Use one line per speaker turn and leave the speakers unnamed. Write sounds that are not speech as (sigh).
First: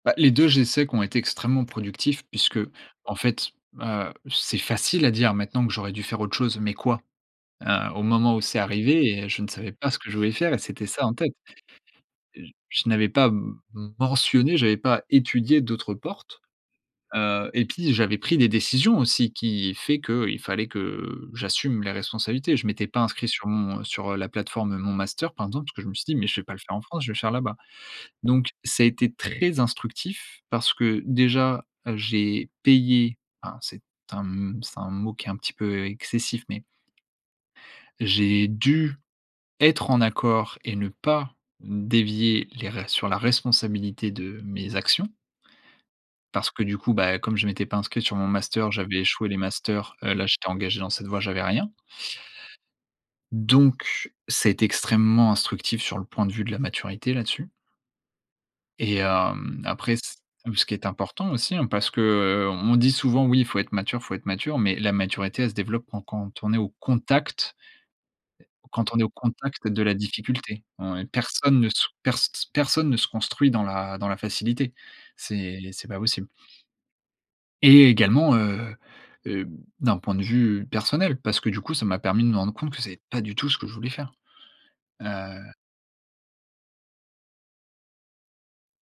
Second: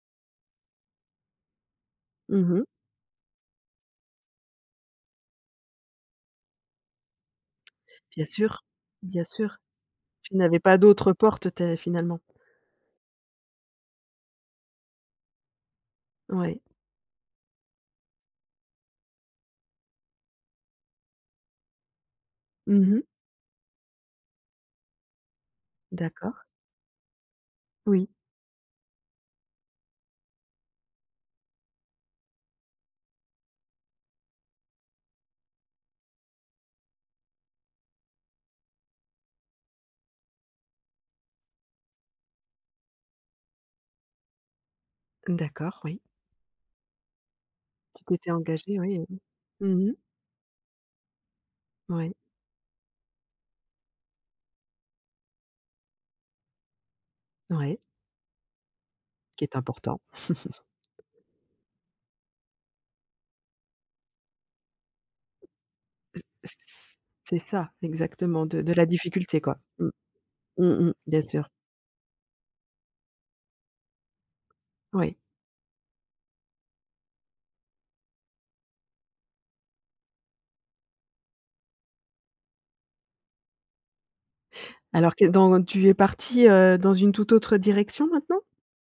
Bah les 2 j'essaie qu'ont été extrêmement productifs
Mmh mh.
puisqu'en fait, ben, heu, c'est facile à dire maintenant que j'aurais dû faire autre chose, mais quoi ?Heu, au
Bien
moment où c'est
sûr,
arrivé,
bien
heu, je ne
sûr.
savais pas ce que je voulais
Tu
faire et
n'avais pas
c'était ça
d'autres
en tête.
portes (unintelligible) finalement.
J je n'avais pas m mentionné, j'avais pas étudié d'autres portes.
Oui.
Heu et pis j'avais pris des décisions aussi qui fait qu'il fallait que j'assume les responsabilités. Je m'étais
Mmh
pas
mh.
inscrit sur mon sur, heu, la plateforme Mon Master par exemple, parce que je me suis dit: «Mais je
D'accord.
vais pas le faire en France, je vais le faire là-bas».
Oui.
Donc ça a été très instructif, parce que, déjà, heu, j'ai payé, hein, c'est un m c'est un mot qui est un petit peu excessif, mais. J'ai dû être en accord et ne pas dévier les res sur la responsabilité de mes actions.
D'accord, oui.
Parce que du coup, bah, comme je m'étais pas inscrit
Tu
sur Mon
t'étais
Master,
engagé oui
j'avais
et mmh.
échoué les
Mmh mh.
masters. Heu, là j'étais engagé dans cette voie, j'avais rien.
Oui.
Donc, ça a été extrêmement instructif sur le point de vue de la maturité là-dessus.
Ouais.
Et
Qui est
hem, après
important.
c hem,
(laughs)
ce qui est important aussi, hein parce que, heu, on dit souvent: «Oui il faut être mature, faut être mature», mais la maturité elle se développe quand
C
quand on
c
est au
c'est
contact
ça! Exactement, de de la
quand on est au
difficulté quoi.
contact de
Mmh.
la difficulté.
Mmh mh
Ouais,
bien sûr.
personne ne sou pers s personne ne se construit dans la dans la facilité.
Oui.
C'est c'est pas possible. Et également, heu heu, b d'un point de vue personnel, parce que du coup, ça m'a permis de me rendre compte que c'est pas du tout ce que je voulais faire.
Alors que
Heu
dans tu es parti, heu, dans une toute autre direction maintenant?